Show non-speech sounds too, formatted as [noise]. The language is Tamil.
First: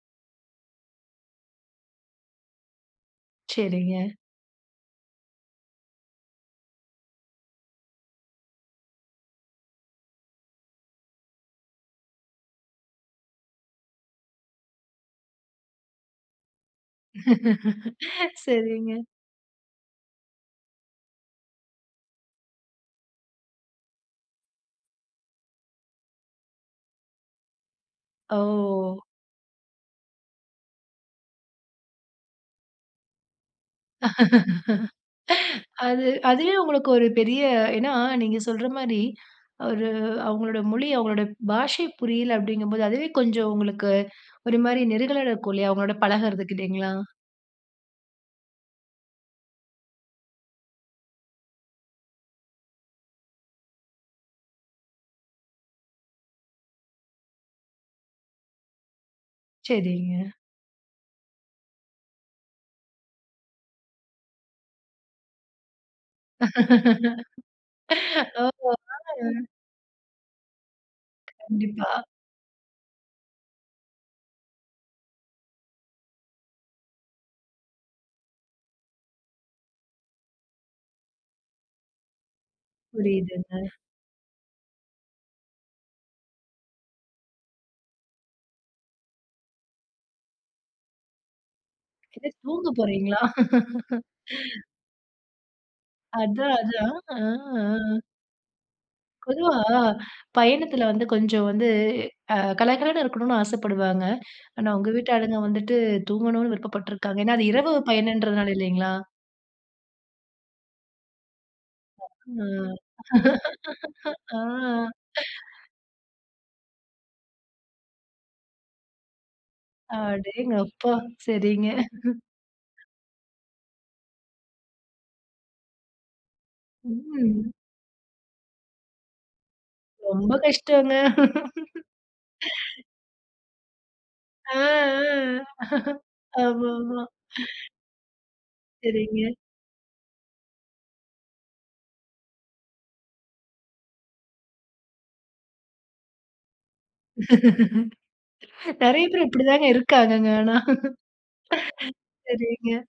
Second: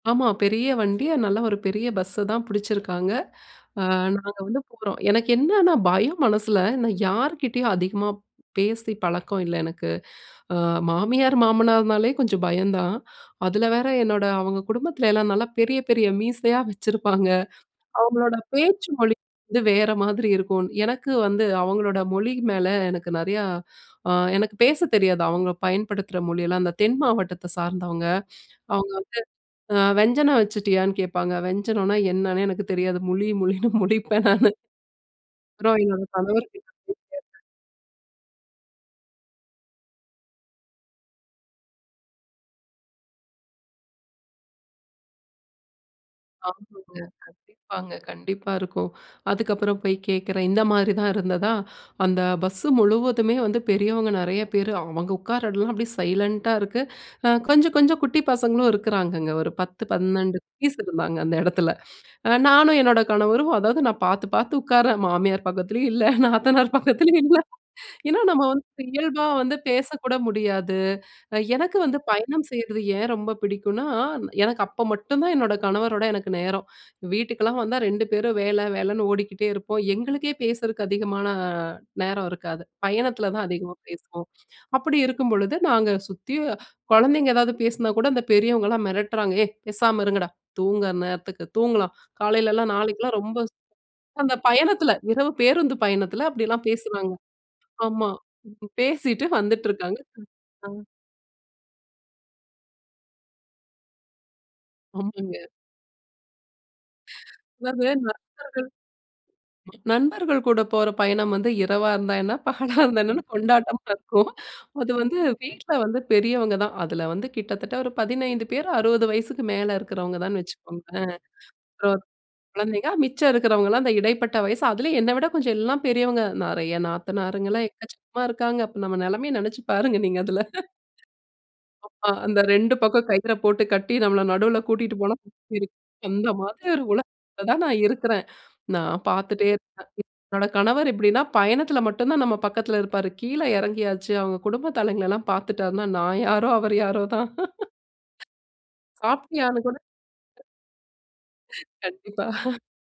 ஆமா. பெரிய வண்டி, நல்ல ஒரு பெரிய பஸ்ஸ தான் பிடிச்சிருக்காங்க, அ சரிங்க. நாங்க வந்து போறோம், எனக்கு என்னன்னா பயம் மனசில நான் யார்க்கிட்டேயும் அதிகமா பேசி பழக்கம் இல்ல எனக்கு. ஆ மாமியார், மாமனார்னாலே கொஞ்சம் பயம் தான், அதில வேற என்னோட அவுங்க குடும்பத்துல எல்லாம் நல்லா பெரிய, பெரிய மீசையா வச்சிருப்பாங்க, அவுங்களோட [laughs] பேச்சு சரிங்க. மொழி வந்து வேற மாதிரி இருக்கும், எனக்கு வந்து அவுங்களோட மொழி மேல எனக்கு நிறையா அ எனக்கு பேச தெரியாது. அவுங்க பயன்படுத்துற மொழியெல்லாம் அந்த தென் மாவட்டத்த சார்ந்தவங்க. அவுங்க ஓ! வந்து அ வெஞ்சனம் வச்சிட்டியான்னு கேட்பாங்க. வெஞ்சனோன்னா என்னன்னே எனக்கு தெரியாது. முழி, முழினு முழிப்பேன் நானு. அப்புறம் [laughs] என்னோட அது அதுவே கணவருக்கிட்ட போய் உங்களுக்கு ஒரு பெரிய கேட்பேன். ஏன்னா நீங்க சொல்றமாரி ஒரு அவுங்களோட மொழி அவுங்களுடைய பாஷை புரியல அப்பிடிங்கம்போது அதுவே கொஞ்சம் உங்களுக்கு ஒருமாரி நெருடலா இருக்கும் இல்லயா! அவுங்களோட பழகுறதுக்கு இல்லலீங்களா? ஆமாங்க. கண்டிப்பாங்க. கண்டிப்பா இருக்கும், அதுக்கப்புறம் போய் கேட்கிறேன், இந்தமாரி தான் இருந்ததா! அந்த பஸ்ஸு முழுவதுமே வந்து பெரியவங்க நிறைய பேரு அவுங்க உட்கார எல்லாம் அப்பிடியே சைலன்ட் ஆ இருக்கு, அ கொஞ்சம் கொஞ்சம் குட்டி பசங்களும் இருக்கிறாங்கங்க, ஒரு பத்து, சரிங்க. பன்னெண்டு குட்டீஸ் இருந்தாங்க அந்த இடத்துல. அ நானும் என்னோட கணவரும் அதாவது நான் பார்த்து, பார்த்து உட்கார்றேன். மாமியார் பக்கத்துலேயும் இல்ல. நாத்தனார் பக்கத்திலேயும் இல்ல. ஏன்னா [laughs] நம்ம ஓ. வந்து ஆமாங்க. இயல்பா வந்து பேசக்கூட முடியாது, அ எனக்கு கண்டிப்பா. வந்து பயணம் செய்றது ஏன் ரொம்ப பிடிக்குனா, எனக்கு அப்ப மட்டும் தான் என்னோட கணவரோட எனக்கு நேரம், வீட்டுக்குலாம் வந்தா 2 பேரும் வேலை வேலைன்னு ஓடிக்கிட்டே இருப்போம், எங்களுக்கே பேசறதுக்கு அதிகமான நேரம் இருக்காது. பயணத்தில தான் புரியுதுங்க. அதிகமா பேசுவோம், அப்பிடி இருக்கும்பொழுது நாங்க சுத்தி குழந்தைங்க எதாவது பேசினா கூட அந்த பெரியவங்கலாம் மிரட்டுறாங்க, ஏய்! பேசாம இருங்கடா! தூங்குற நேரத்துக்கு தூங்கலாம் [unintelligible] காலையிலலாம் தூங்கப் நாளைக்குலாம் போறீங்களா? ரொம்ப அந்த [laughs] பயணத்தில இரவு பேருந்து பயணத்தில அதான், அப்பிடிலாம் அதான் பேசுறாங்க, ஆ, ஆ. ஆமா. பேசிட்டு பொதுவா வந்துட்டு இருக்காங்க. ஆ. பயணத்தில வந்து கொஞ்சம் வந்து அ கலகலன்னு இருக்கணுன்னு ஆசைப்படுவாங்க, ஆனா உங்க ஆமாங்க. வீட்டாளுங்க வந்துட்டு தூங்கணுன்னு விருப்பப்பட்டிருக்காங்க, ஏன்னா அது இரவு அதாவது பயணன்றதுனால இல்லைங்களா மரும்கள், நண்பர்கள் கூட போற பயணம் வந்து இரவா இருந்தா என்ன, பகலா இருந்தா [unintelligible] என்னன்னு கொண்டாட்டமா [laughs] இருக்கும், ஆ, அது வந்து [laughs] வீட்ல வந்து பெரியவங்க தான் அதில வந்து கிட்டத்தட்ட ஒரு 15 பேர், 60 வயசுக்கு மேலே இருக்கிறவங்க தான்ன்னு அடேங்கப்பா! வச்சுக்கோங்களேன், ஆ, சரிங்க [laughs] அப்புறம் குழந்தைங்க மிச்சம் இருக்கிறவங்கலாம் அந்த இடைப்பட்ட வயசு, அதிலேயும் என்னை விட கொஞ்சம் எல்லாம் பெரியவங்க நிறைய ம். நாத்தனாருங்கலாம் எக்கச்சக்கமா இருக்காங்க, அப்போ நம்ம நிலைமையை நினைச்சு பாருங்க நீங்க ரொம்ப அதில. கஷ்டம்ங்க [chuckles] ஆமா, அந்த 2 [laughs] பக்கம் கயிறை போட்டு கட்டி நம்மள ஆ, நடுவில கூட்டிட்டு போனா, ஆ, [laughs] அந்த மாதிரி ஆமா, ஒரு ஆமா. உலகத்தில தான் நான் இருக்கிறேன். நான் சரிங்க. பார்த்துட்டே இருக்கேன், என்னோட கணவர் எப்படின்னா பயணத்தில மட்டும் தான் நம்ம பக்கத்தில இருப்பார், கீழ இறங்கியாச்சு அவங்க குடும்ப தலைங்களலாம் பார்த்துட்டாருன்னா நான் யாரோ அவரு யாரோ தான். [laughs] [laughs] நிறைய பேரு சாப்டியானு அப்பிடிதாங்க கூட இருக்காங்கங்க, ஆனா கண்டிப்பா. சரிங்க